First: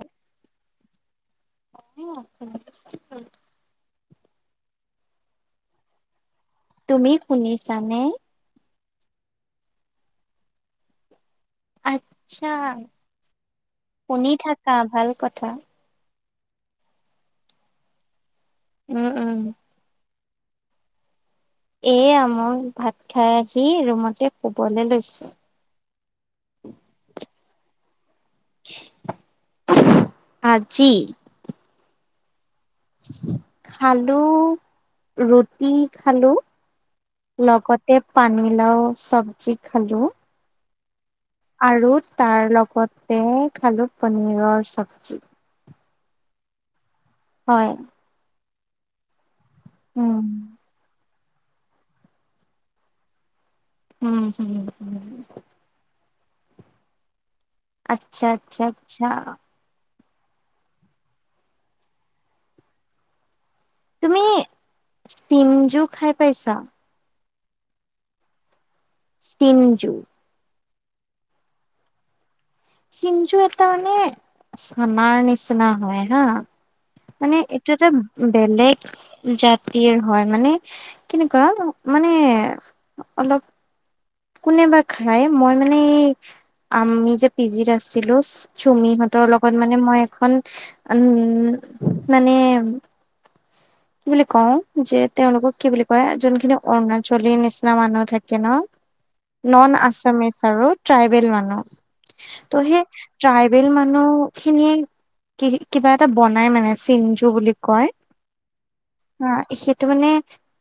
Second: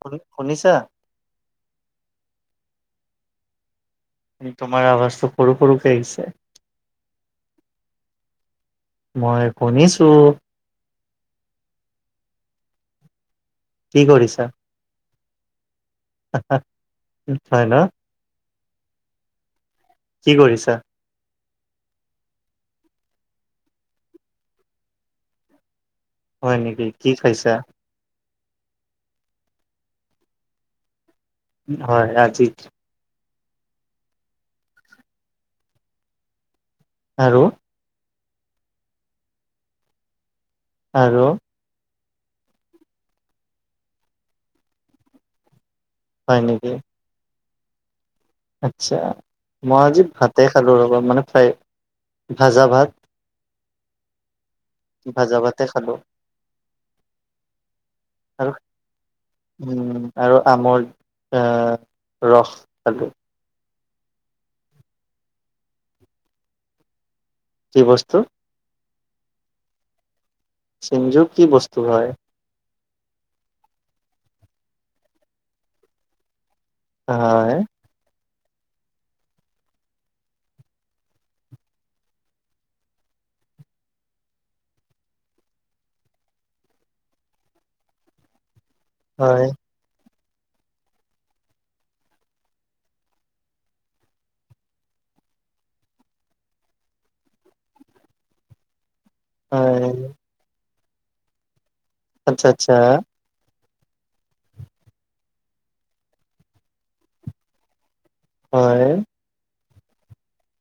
শুনি শুনিছা অ তোমাৰ আৱাজটো সৰু সৰুকে আহিছে। তুমি শুনিছানে? মই খুনিছো। আচ্ছা, কি শুনি থাকা ভাল কথা। হা, হা, [unintelligible] হয় ন। উম, উম। কি কৰিছা? এয়া মই ভাত খাই আহি ৰুমতে শুবলে লৈছো। হয় নেকি, কি খাইছা? আজি হয়, আজি। খালো, ৰুটি খালো, আৰু লগত এ, পানী লাও চবজি খালো। আৰু। আৰু তাৰ লগতে খালোঁ পনীৰৰ চব্জি। হয় নেকি? হয়। আচ্ছা, মই আজি উম, ভাতেই খালোঁ ৰ'বা, মানে ফ্ৰাই-ভাজা ভাত। উম, হুম, হুম। ভাজা ভাতেই খালো। আচ্ছা, আৰু আচ্ছা, আচ্ছা। উম, আৰু আমৰ এ, ৰস খালো। তুমি চিনঞ্জু খাই পাইছা? কি বস্তু? টীমঞ্জু। চিমঞ্জু কি বস্তু হয়? চিমঞ্জু এটা মানে চানাৰ নিচিনা হয় হা। মানে হয় এইটো এটা বেলেগ জাতিৰ হয়, মানে কেনেকুৱা মানে অলপ কোনে বা খাই, মই মানে এই আমি যে পি জিত আছিলো চুমি হ তৰ হয় লগত মানে মই এখন, উম, মানে [inaudible] কি বুলি কওঁ, যে, তেওঁলোকক কি বুলি কয়? যিখিনি অৰুণাচলীৰ নিচিনা মানুহ থাকে ন। নন হয় আছামিচ আৰু ট্ৰাইবেল মানুহ আচ্ছা তো, আচ্ছা সেই ট্ৰাইবেল মানুহ খিনিয়ে কি, কিবা এটা বনাই মানে, চিনঞ্জু বুলি কয়। হয়। অ', সেইটো মানে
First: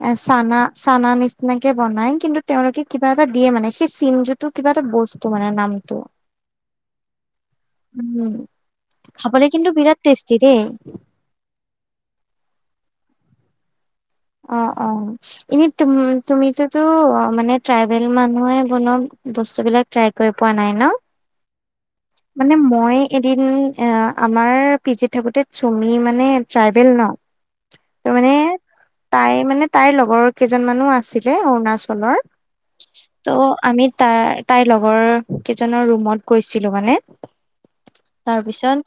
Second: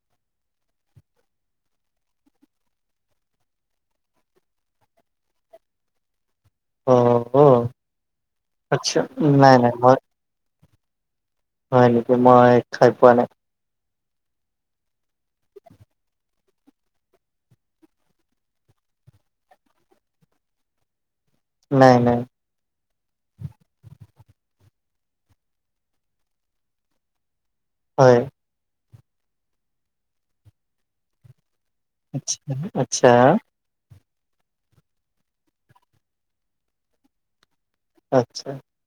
এ, চানা, চানা নিচিনাকে বনাই, কিন্তু তেওঁলোকে কি কিবা এটা দিয়ে মানে, সেই চিনঞ্জুটো কিবা এটা বস্তু মানে নামটো। অ অ উম, আচ্ছা। খাবলৈ নাই নাই কিন্তু মই বিৰাট টেষ্টি দেই। হয় নেকি, মই খাই পোৱা নাই। অ', অ'। ইনে তুমি, তুমিটোতো মানে ট্ৰাইবেল মানুহে বনোৱা বস্তুবিলাক ট্ৰাই কৰি পোৱা নাই ন? নাই, নাই। মানে মই এদিন আ, আমাৰ পিজিত থাকোতে চুমি মানে ট্ৰাইবেল ন। ত হয়। মানে তাই, মানে তাইৰ লগৰ কেইজনমানো আছিলে অৰুণাচলৰ, আচ্ছা আচ্ছা ত' আমি তাই তাইৰ লগৰ কেইজনৰ ৰুমত গৈছিলো মানে, আচ্ছা তাৰপিছত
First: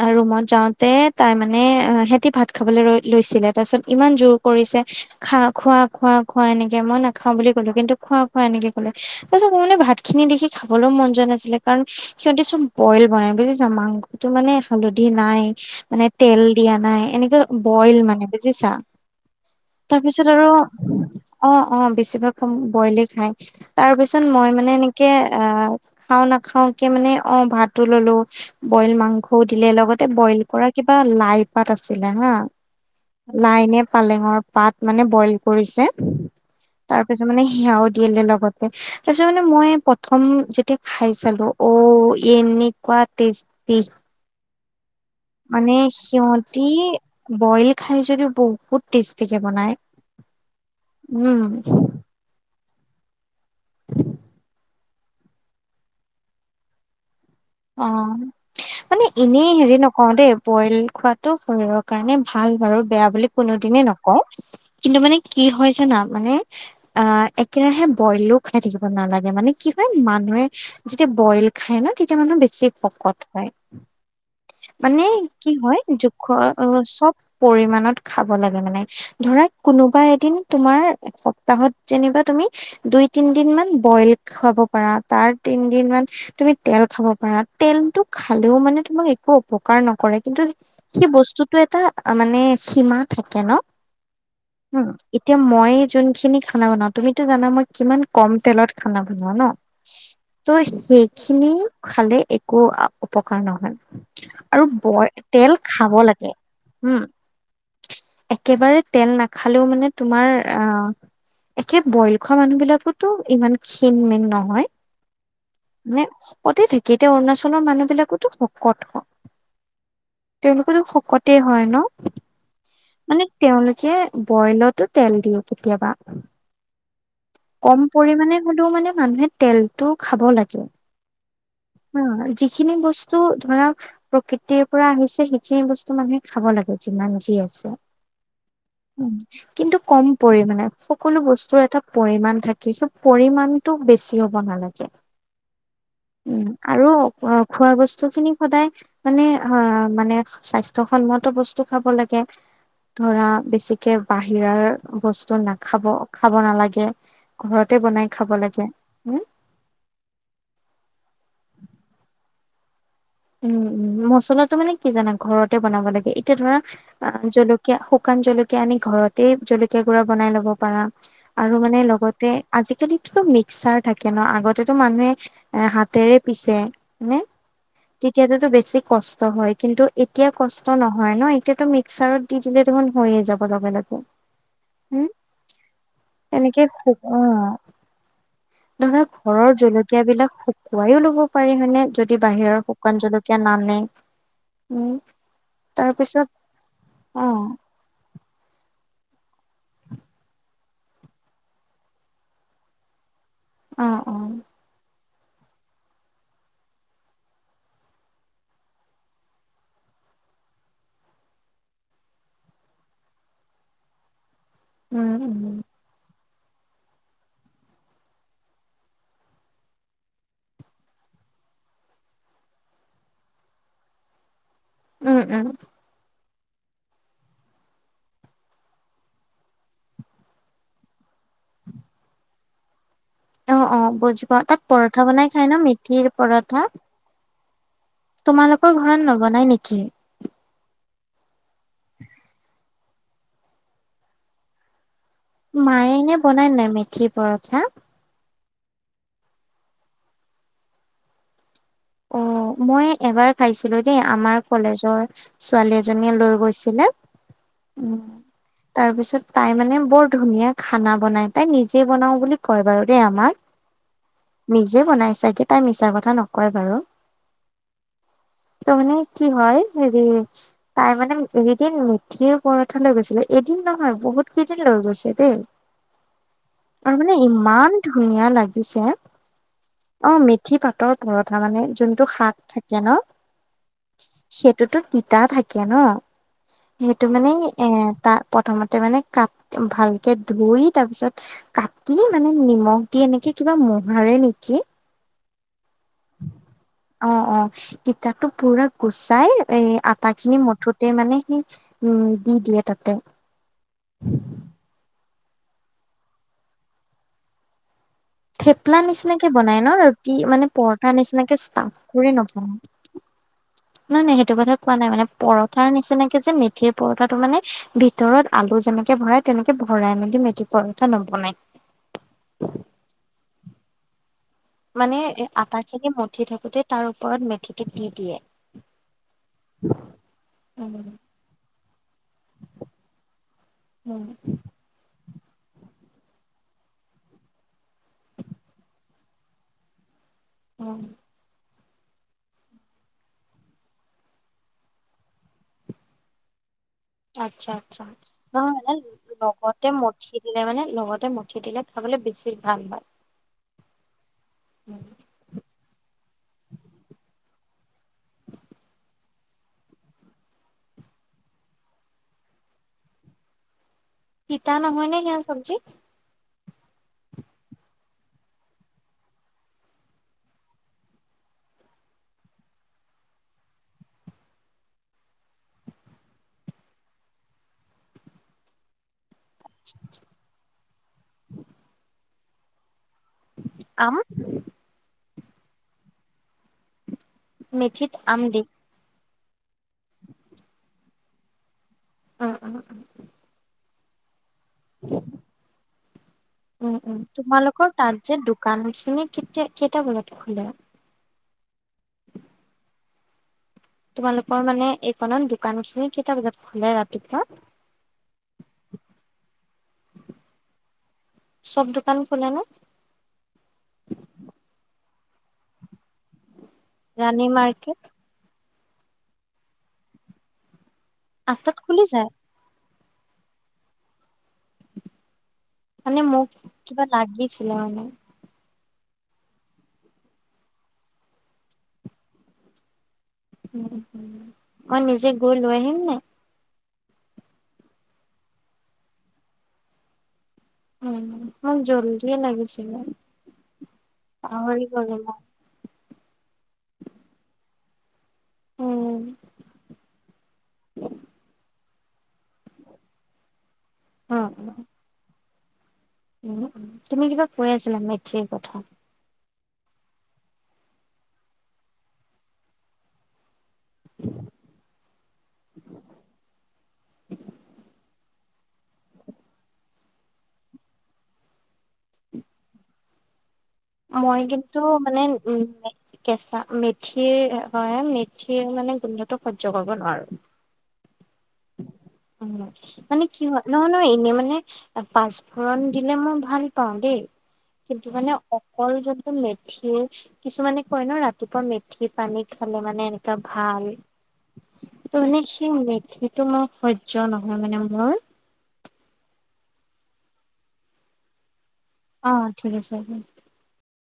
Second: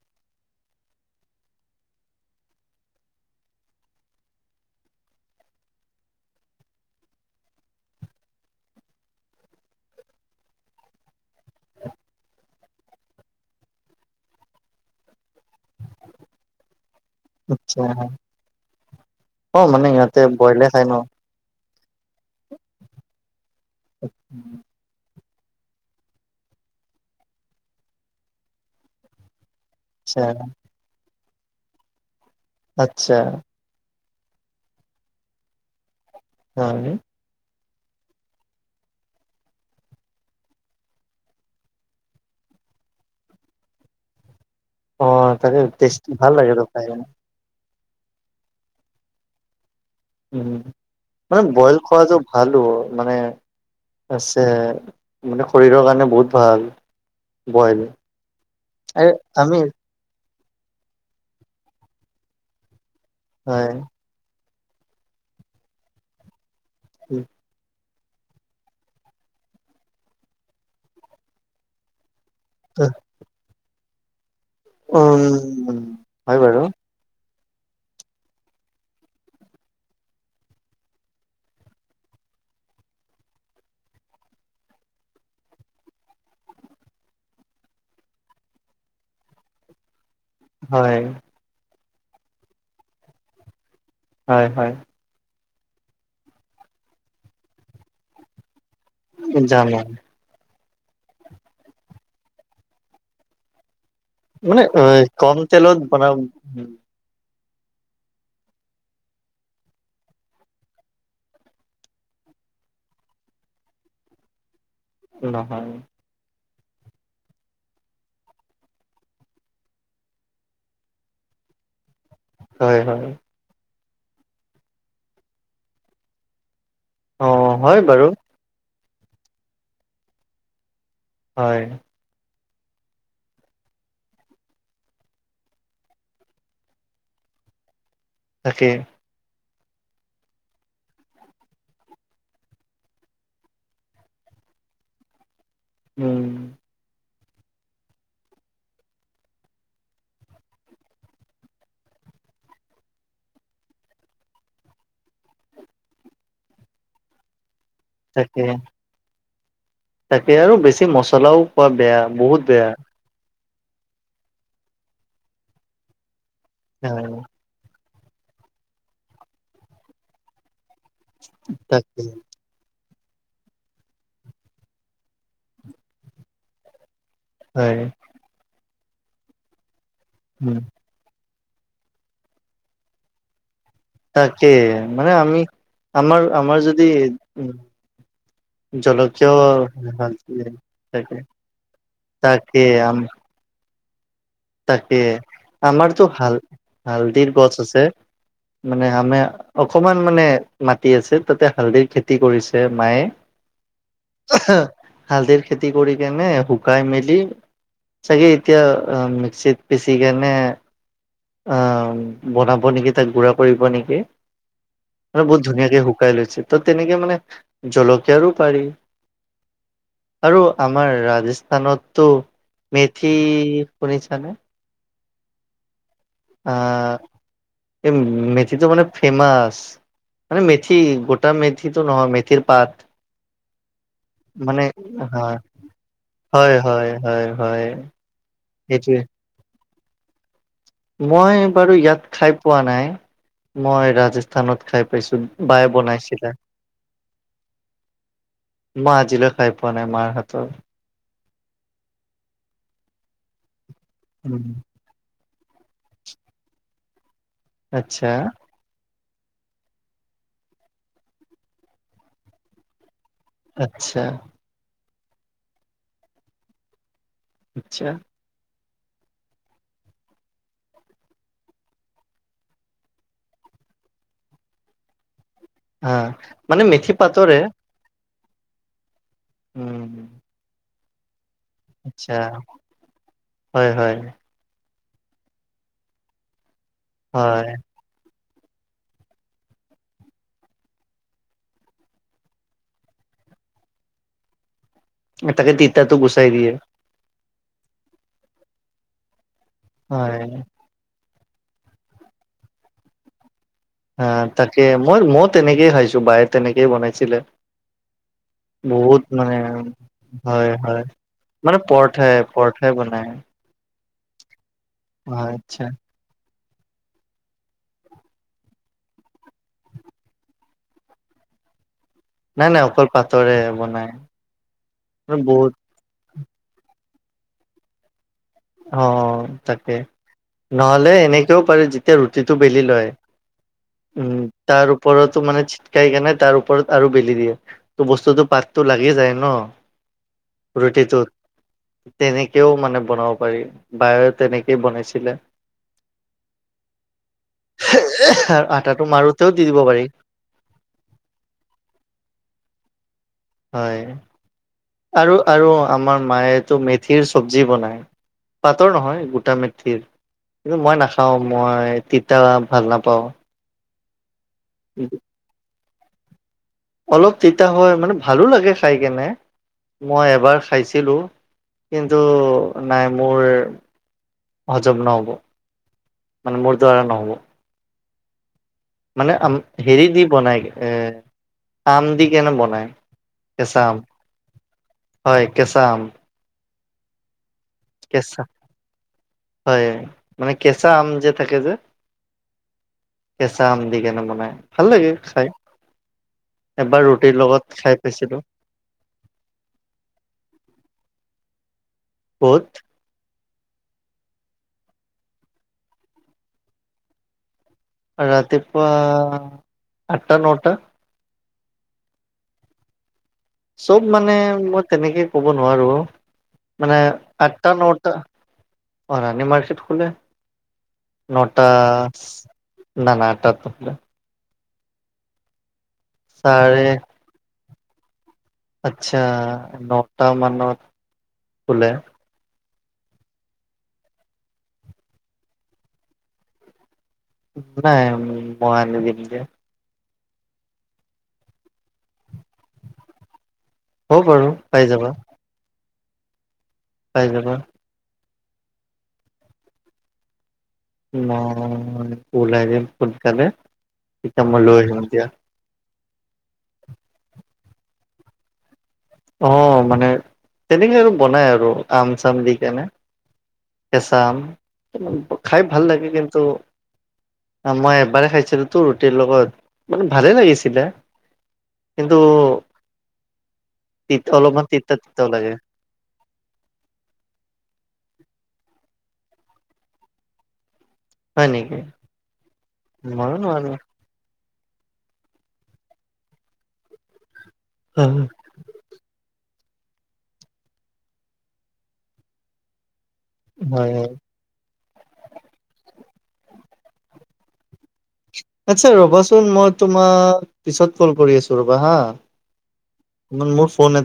অ', ৰুমত যাওঁতে তাই মানে সিহতি ভাত খাবলৈ লৈ লৈছিলে তাৰ পিছত ইমান জোৰ কৰিছে খা খোৱা খোৱা খোৱা এনেকে মই নাখাও বুলি ক'লো, কিন্তু খোৱা এনেকে ক'লে তাৰ পিছত ভাত খিনি দেখি খাবলৈও মন যোৱা নাছিলে, কাৰণ সিহঁতি চব বইল বনাই বুজিছা মাংসটো মানে হালধি নাই। মানে তেল দিয়া নাই এনেকে আচ্ছা বইল মানে বুজিছা? অ মানে ইহঁতে তাৰপিছত আৰু বইলে খাই ন। অ', অ', বেছিভাগ বইলে খাই তাৰ পিছত মই মানে এনে কে অ', খাও নাখাও কে মানে অ', ভাতো ল'লো। বইল মাংসও দিলে লগত তে আচ্ছা বইল কৰা কিবা লাই পাত আছিলে হা, আচ্ছা লাই নে পালেংঙৰ পাত মানে বইল কৰিছে হয় তাৰ পিছত মানে সেইয়াও দিলে লগতে। তাৰ পিছত মানে মই প্ৰথম যেতিয়া খাই চালো অ', এনেকুৱা টেষ্টি তি। অ তাকে মানে টেষ্টি ভাল লাগেতো সিহতি খাই কিনে। বইল খাই যদিও বহুত টেষ্টিকে বনায়। উম, মানে বইল খোৱা যো ভালো মানে আছে মানে শৰীৰৰ কাৰণে বহুত ভাল। বইল অ', মানে এই এনেই আমি হেৰি নক ও দেই বইল খোৱাটো শৰীৰৰ কাৰণে ভাল বাৰু বেয়া বুলি হয়। কোনোদিনে নকওঁ। কিন্তু মানে কি হয় জানা মানে অ', একেৰাহে বইলো খাই থাকিব নালাগে, মানে কি হয়, মানুহে যেতিয়া বইল খায় ন' তে তেতিয়া মানুহ বেছি শকত হয়, মানে উম কি হয় হয় বাৰু চব পৰি মানত খাব লাগে মানে। ধৰা কোনোবা এদিন তোমাৰ এসপ্তাহত যেনিবা তুমি দুই তিনদিন মান বইল খাব পাৰা তাৰ তিন দিন মান তুমি তেল খাব পাৰা তেলটো খালেও মানে তোমাক একো অপকাৰ নকৰে, কিন্তু হয় সেই বস্তু টো এটা মানে সীমা থাকে ন' হয় হয় উম। এতিয়া মই যোনখিনি খানা বনাও তুমিতো জানা মই কিমান ক'ম তেলত খানা বনোৱা ন' যাম ত' সেই খিনি খালে একো অপকাৰ নহয়। মানে আৰু অ ব কম তেল তেলত খাব লাগে বনাম। হম। একেবাৰে তেল নাখালেও মানে তোমাৰ আহ একে বইল খোৱা মানুহ বিলাকতো ইমান ক্ষীণ-মীন নহয়। নহয়। মানে শকতে থাকে এতিয়া অৰুণাচলৰ মানুহ বিলাকোতো শকত তেওঁলোকো তো শকতে হয় ন'? হয়, হয়। মানে তেওঁলোকে বইলতো তেল দিয়ে কেতিয়াবা। অ' হয় ক'ম বাৰু পৰিমানে হ'লেও মানে মানুহে তেলটো খাব লাগে। হয়। হ, যিখিনি বস্তু ধৰা প্ৰকৃতিৰ পৰা আহিছে সেইখিনি বস্তু মানুহে খাব লাগে যিমান যি আছে। তাকেই। উম, কিন্তু ক'ম পৰিমানে সকলো বস্তুৰ এটা পৰিমণ থাকে, সেই পৰিমমানতটো বেছি হ'ব নালাগে। উম, আৰু খোৱা বস্তুখিনি সদায় মানে হা মানে স্বাস্থ্যসন্মত বস্তু খাব লাগে। ধৰা বেছিকে বাহিৰা বস্তু নাখাব খাব নালাগে গে ঘৰতে বনাই খাব তাকে লাগে। তাকে আৰু বেছি মছলাও খোৱা বেয়া বহুত বেয়া। উম উম, মছলাটো মানে কি জানা ঘৰতে বনাব লাগে এতিয়া ধৰা হয় জল কীয়া শুকান জলকীয়া আনি ঘৰতেই জলকীয়া গুড়া বনাই ল'ব পাৰা আৰু মানে তাকে লগতে আজিকালিতো মিক্সাৰ থাকে ন আগতেটো মানুহে এ হাতেৰে পিছে নে। হয়। তেতিয়াটোটো বেছি কষ্ট হয় কিন্তু এতিয়া উম, কষ্ট নহ হয় ন এতিয়াটো মিক্সাৰত দি দিলে দেখোন হৈয়ে যাব লগে লগে। তাকে উম মানে আমি আমাৰ আমাৰ তেনেকে যদি ধৰক জলকীয় ঘৰৰ জলকীয়াবিলাক শুকুৱাইও তাকে লব পাৰি হয়নে যদি তাকে বাহিৰৰ আম শুকান জলকীয়া কীয়া নানে। উম তাকে তাৰ আমাৰটো পিছত হাল হালধীৰ অ গছ আছে মানে আমি অকমান মানে মাটি আছে তাতে হালধিৰ খেতি কৰিছে মায়ে। অ অ [unintelligible] হালধীৰ খেতি কৰি কেনে শুকাই মেলি চাগে চাগে এতিয়া আ চে বেচি কেনে বনাব নিকি তাক গুড়া কৰিব নিকি। উম আৰু উম বহুত ধুনীয়াকে শুকাই লৈছে ত' তেনেকে মানে জলকীয়াৰো পাৰি। আৰু আমাৰ ৰাজস্থানতটো মেথি শুনিছা ছা উম উম। আ এই মেথিটো মানে ফেমাচ। মানে মেথি গোটা মেথিটো নহয় মেথিৰ পাত। অ অ বুজি পাও তাত মানে পৰঠা বনাই হয় খাই ন মিঠিৰ হয় পৰঠা? হয় হয় হয়। তোমালোকৰ সেইটোৱে ঘৰত নবনাই নিকি? মই বাৰু ইয়াত খাই পোৱা নাই মই ৰাজস্থানত খাই পাইছো। বায়ে মায়ে ইনে বনাইছিলে বনাই নাই মেথি পৰঠা? মই আজিলৈ খাই পোৱা নাই মাৰ হাতৰ। অ, মই এবাৰ খাইছিলো দেই আমাৰ উম। কলেজৰ ছোৱালী এজনীয়ে লৈ গৈছিলে। আচ্ছা। তাৰপিছত তাই মানে বৰ ধুনীয়া খানা বনাই, তাই নিজে বনাওঁ বুলি কয় বাৰু দেই আমাক। আচ্ছা। নিজে বনাই চাগে তাই মিছা কথা নকয় বাৰু। আচ্ছা। ত' মানে কি হয় হেৰি তাই মানে এদিন মেঠিৰ পৰঠা লৈ গৈছিলে এদিন নহয় বহুত কেইদিন লৈ গৈছে দেই। হা মানে মেথি আৰু মানে পাতৰে ইমান ধুনীয়া লাগিছে! অ, উম। মেথি পাতৰ পৰঠা মানে। যোনটো আচ্ছা শাক থাকে ন। হয়, হয়, সেইটোটো তিতা থাকে ন সেইটো মানে হয় এ তাত, প্ৰথমতে মানে কাট ভালকে ধুই, তাৰপিছত কাটি, মানে নিমখ দি এনেকে কিবা মোহাৰে নেকি। তাকে তিতাতো গুচাই দিয়ে। অ', অ', তিতটো পুৰা গুচাই, এ হয় আটাখিনি মঠু তে মানে সেই, উম দি দিয়ে তাতে। আহ, তাকে মই মই তেনেকেই খাইছো, বায়ে তেনেকেই বনাইছিলে। থেপলা বহুত নিচিনাকে মানে, বনাই ন ৰুটি মানে হয় হয় পৰঠা নিচিনাকে মানে ষ্টাফ কৰি পৰঠাই, নবনাই। পৰঠাই বনাই। নাই, নাই সেইটো কথা কোৱা নাই, মানে হয় আচ্ছা পৰঠাৰ নিচিনাকে যে মেথি সেই পৰঠাটো মানে ভিতৰত আলু যেনেকে ভৰাই, তেনেকে ভৰাই মেলি মেথি পৰঠা নৱনাই। নাই নাই অকল পাতৰে বনাই। মানে, এ বহুত আটা খিনি মঠি থাকোতে তাৰ ওপৰত মেথিটো দি দিয়ে। অ', অ' তাকে উম নহ'লে, এনেকেও পাৰে যেতিয়া ৰুটিটো বেলি লয়। উম, তাৰ ওপৰতো মানে চিটকাই কেনে, তাৰ ওপৰত আৰু বেলি দিয়ে। ত' বস্তুটো পাততো লাগি যায় ন'। উম ৰুটিটোত, তেনেকৈও মানে বনাব পাৰি, বায়েও তেনেকেই বনাইছিলে। আচ্ছা, আচ্ছা, নহয় মানে আটাটো মাৰোতেও দি দিব লগতে পাৰি মথি দিলে মানে, লগতে মথি দিলে খাবলৈ বেছি ভাল হয়। হয়। উম। আৰু, আৰু আমাৰ মায়ে টো মেথিৰ চব্জি বনাই। পাটৰ নহয়, গোটা মেথিৰ। কিন্তু মই নাখাওঁ, মই তিতা ভাল নাপাওঁ। তিতা নহয়নে, সেইয়া চব্জি। অলপ তিতা হয়, মানে ভালো লাগে খাই কেনে। মই এবাৰ খাইছিলোঁ, কিন্তু নাই মোৰ হজম নহ'ব, মানে মোৰ দ্বাৰা নহ'ব। মানে আম, হেৰি দি বনাই, এ আম দি কেনে বনায়। কেঁচা আম, হয় কেঁচা আম। মেথিত আম কেঁচা দি। হয়, মানে কেঁচা আম যে থাকে যে। অ', অ', অ'। কেঁচা আম দি, কেনে বনাই। ভাল লাগে খাই, উম এবাৰ উম ৰুটিৰ লগত তোমালোকৰ খাই তাত যে পাইছিলোঁ। দোকান খিনি কেতিয়া, কেইটা বজাত খোলে। ক'ত? তোমালোকৰ মানে, এইকণত দোকান খিনি কেইটা বজাত খোলে ৰাতিপুৱা। ৰাতিপুৱা আঠা, নটা। চব দোকান খোলে নে? চব মানে, মই তেনেকে ক'ব নোৱাৰো অ', মানে ৰাণী আঠটা মাৰ্কেট নটা অ' ৰাণী মাৰ্কেট খোলে নটা আঠটাত খুলি যায়? না, না আঠটাত নোখোলে। মানে মোক চাৰে কিবা লাগিছিলে মানে। আচ্ছা নটা মানত খোলে। উম, উম। মই নিজে গৈ লৈ আহিম নে। নাই মই আনি দিম দিয়া। উ ম মোক জললিয়ে লাগিছিলে হ'ব বাৰু পাই পাহৰি যাবা গলো মই। পাই যাবা। উম। মই উলাই দিম সোনকালে তেতিয়া মই লৈ আহিম দিয়া। উ তুমি কিবা কৈ আছিলা মেঠীৰ কথা। অ'মানে তেনেকৈ আৰু বনায় আৰু আম চাম দি কেনে। কেঁচা আম খাই ভাল লাগে কিন্তু, মই এবাৰে খাইছিলো। টো ৰুটিৰ লগত মানে ভালেই লাগিছিলে কিন্তু তিতা মই অলপমান কিন্তু তিতা মানে তিতাও লাগে উম কেঁচা মেথিৰ হয় মেথিৰ মানে গোন্ধতো সহ্য কৰিব নোৱাৰো। হয় নেকি উম মানে মইয়ো কি হয় নোৱাৰো নহয় নহয় এনে মানে, পাঁচফোৰণ দিলে মই ভাল পাওঁ দেই কিন্তু হয় মানে অকল যদি মেথিৰ, কিছুমানে কয় ন' ৰাতিপুৱা মেথি পানী খালে মানে, টা ভাল হয় ত' এনে সেই মেথি, টো মোৰ সহ্য নহয় মানে মোৰ। আচ্ছা ৰ'বাচোন মই তোমাক, পিছত কল কৰি আছো ৰবা হা। অ', ঠিক আছে। মোৰ ফোন এটা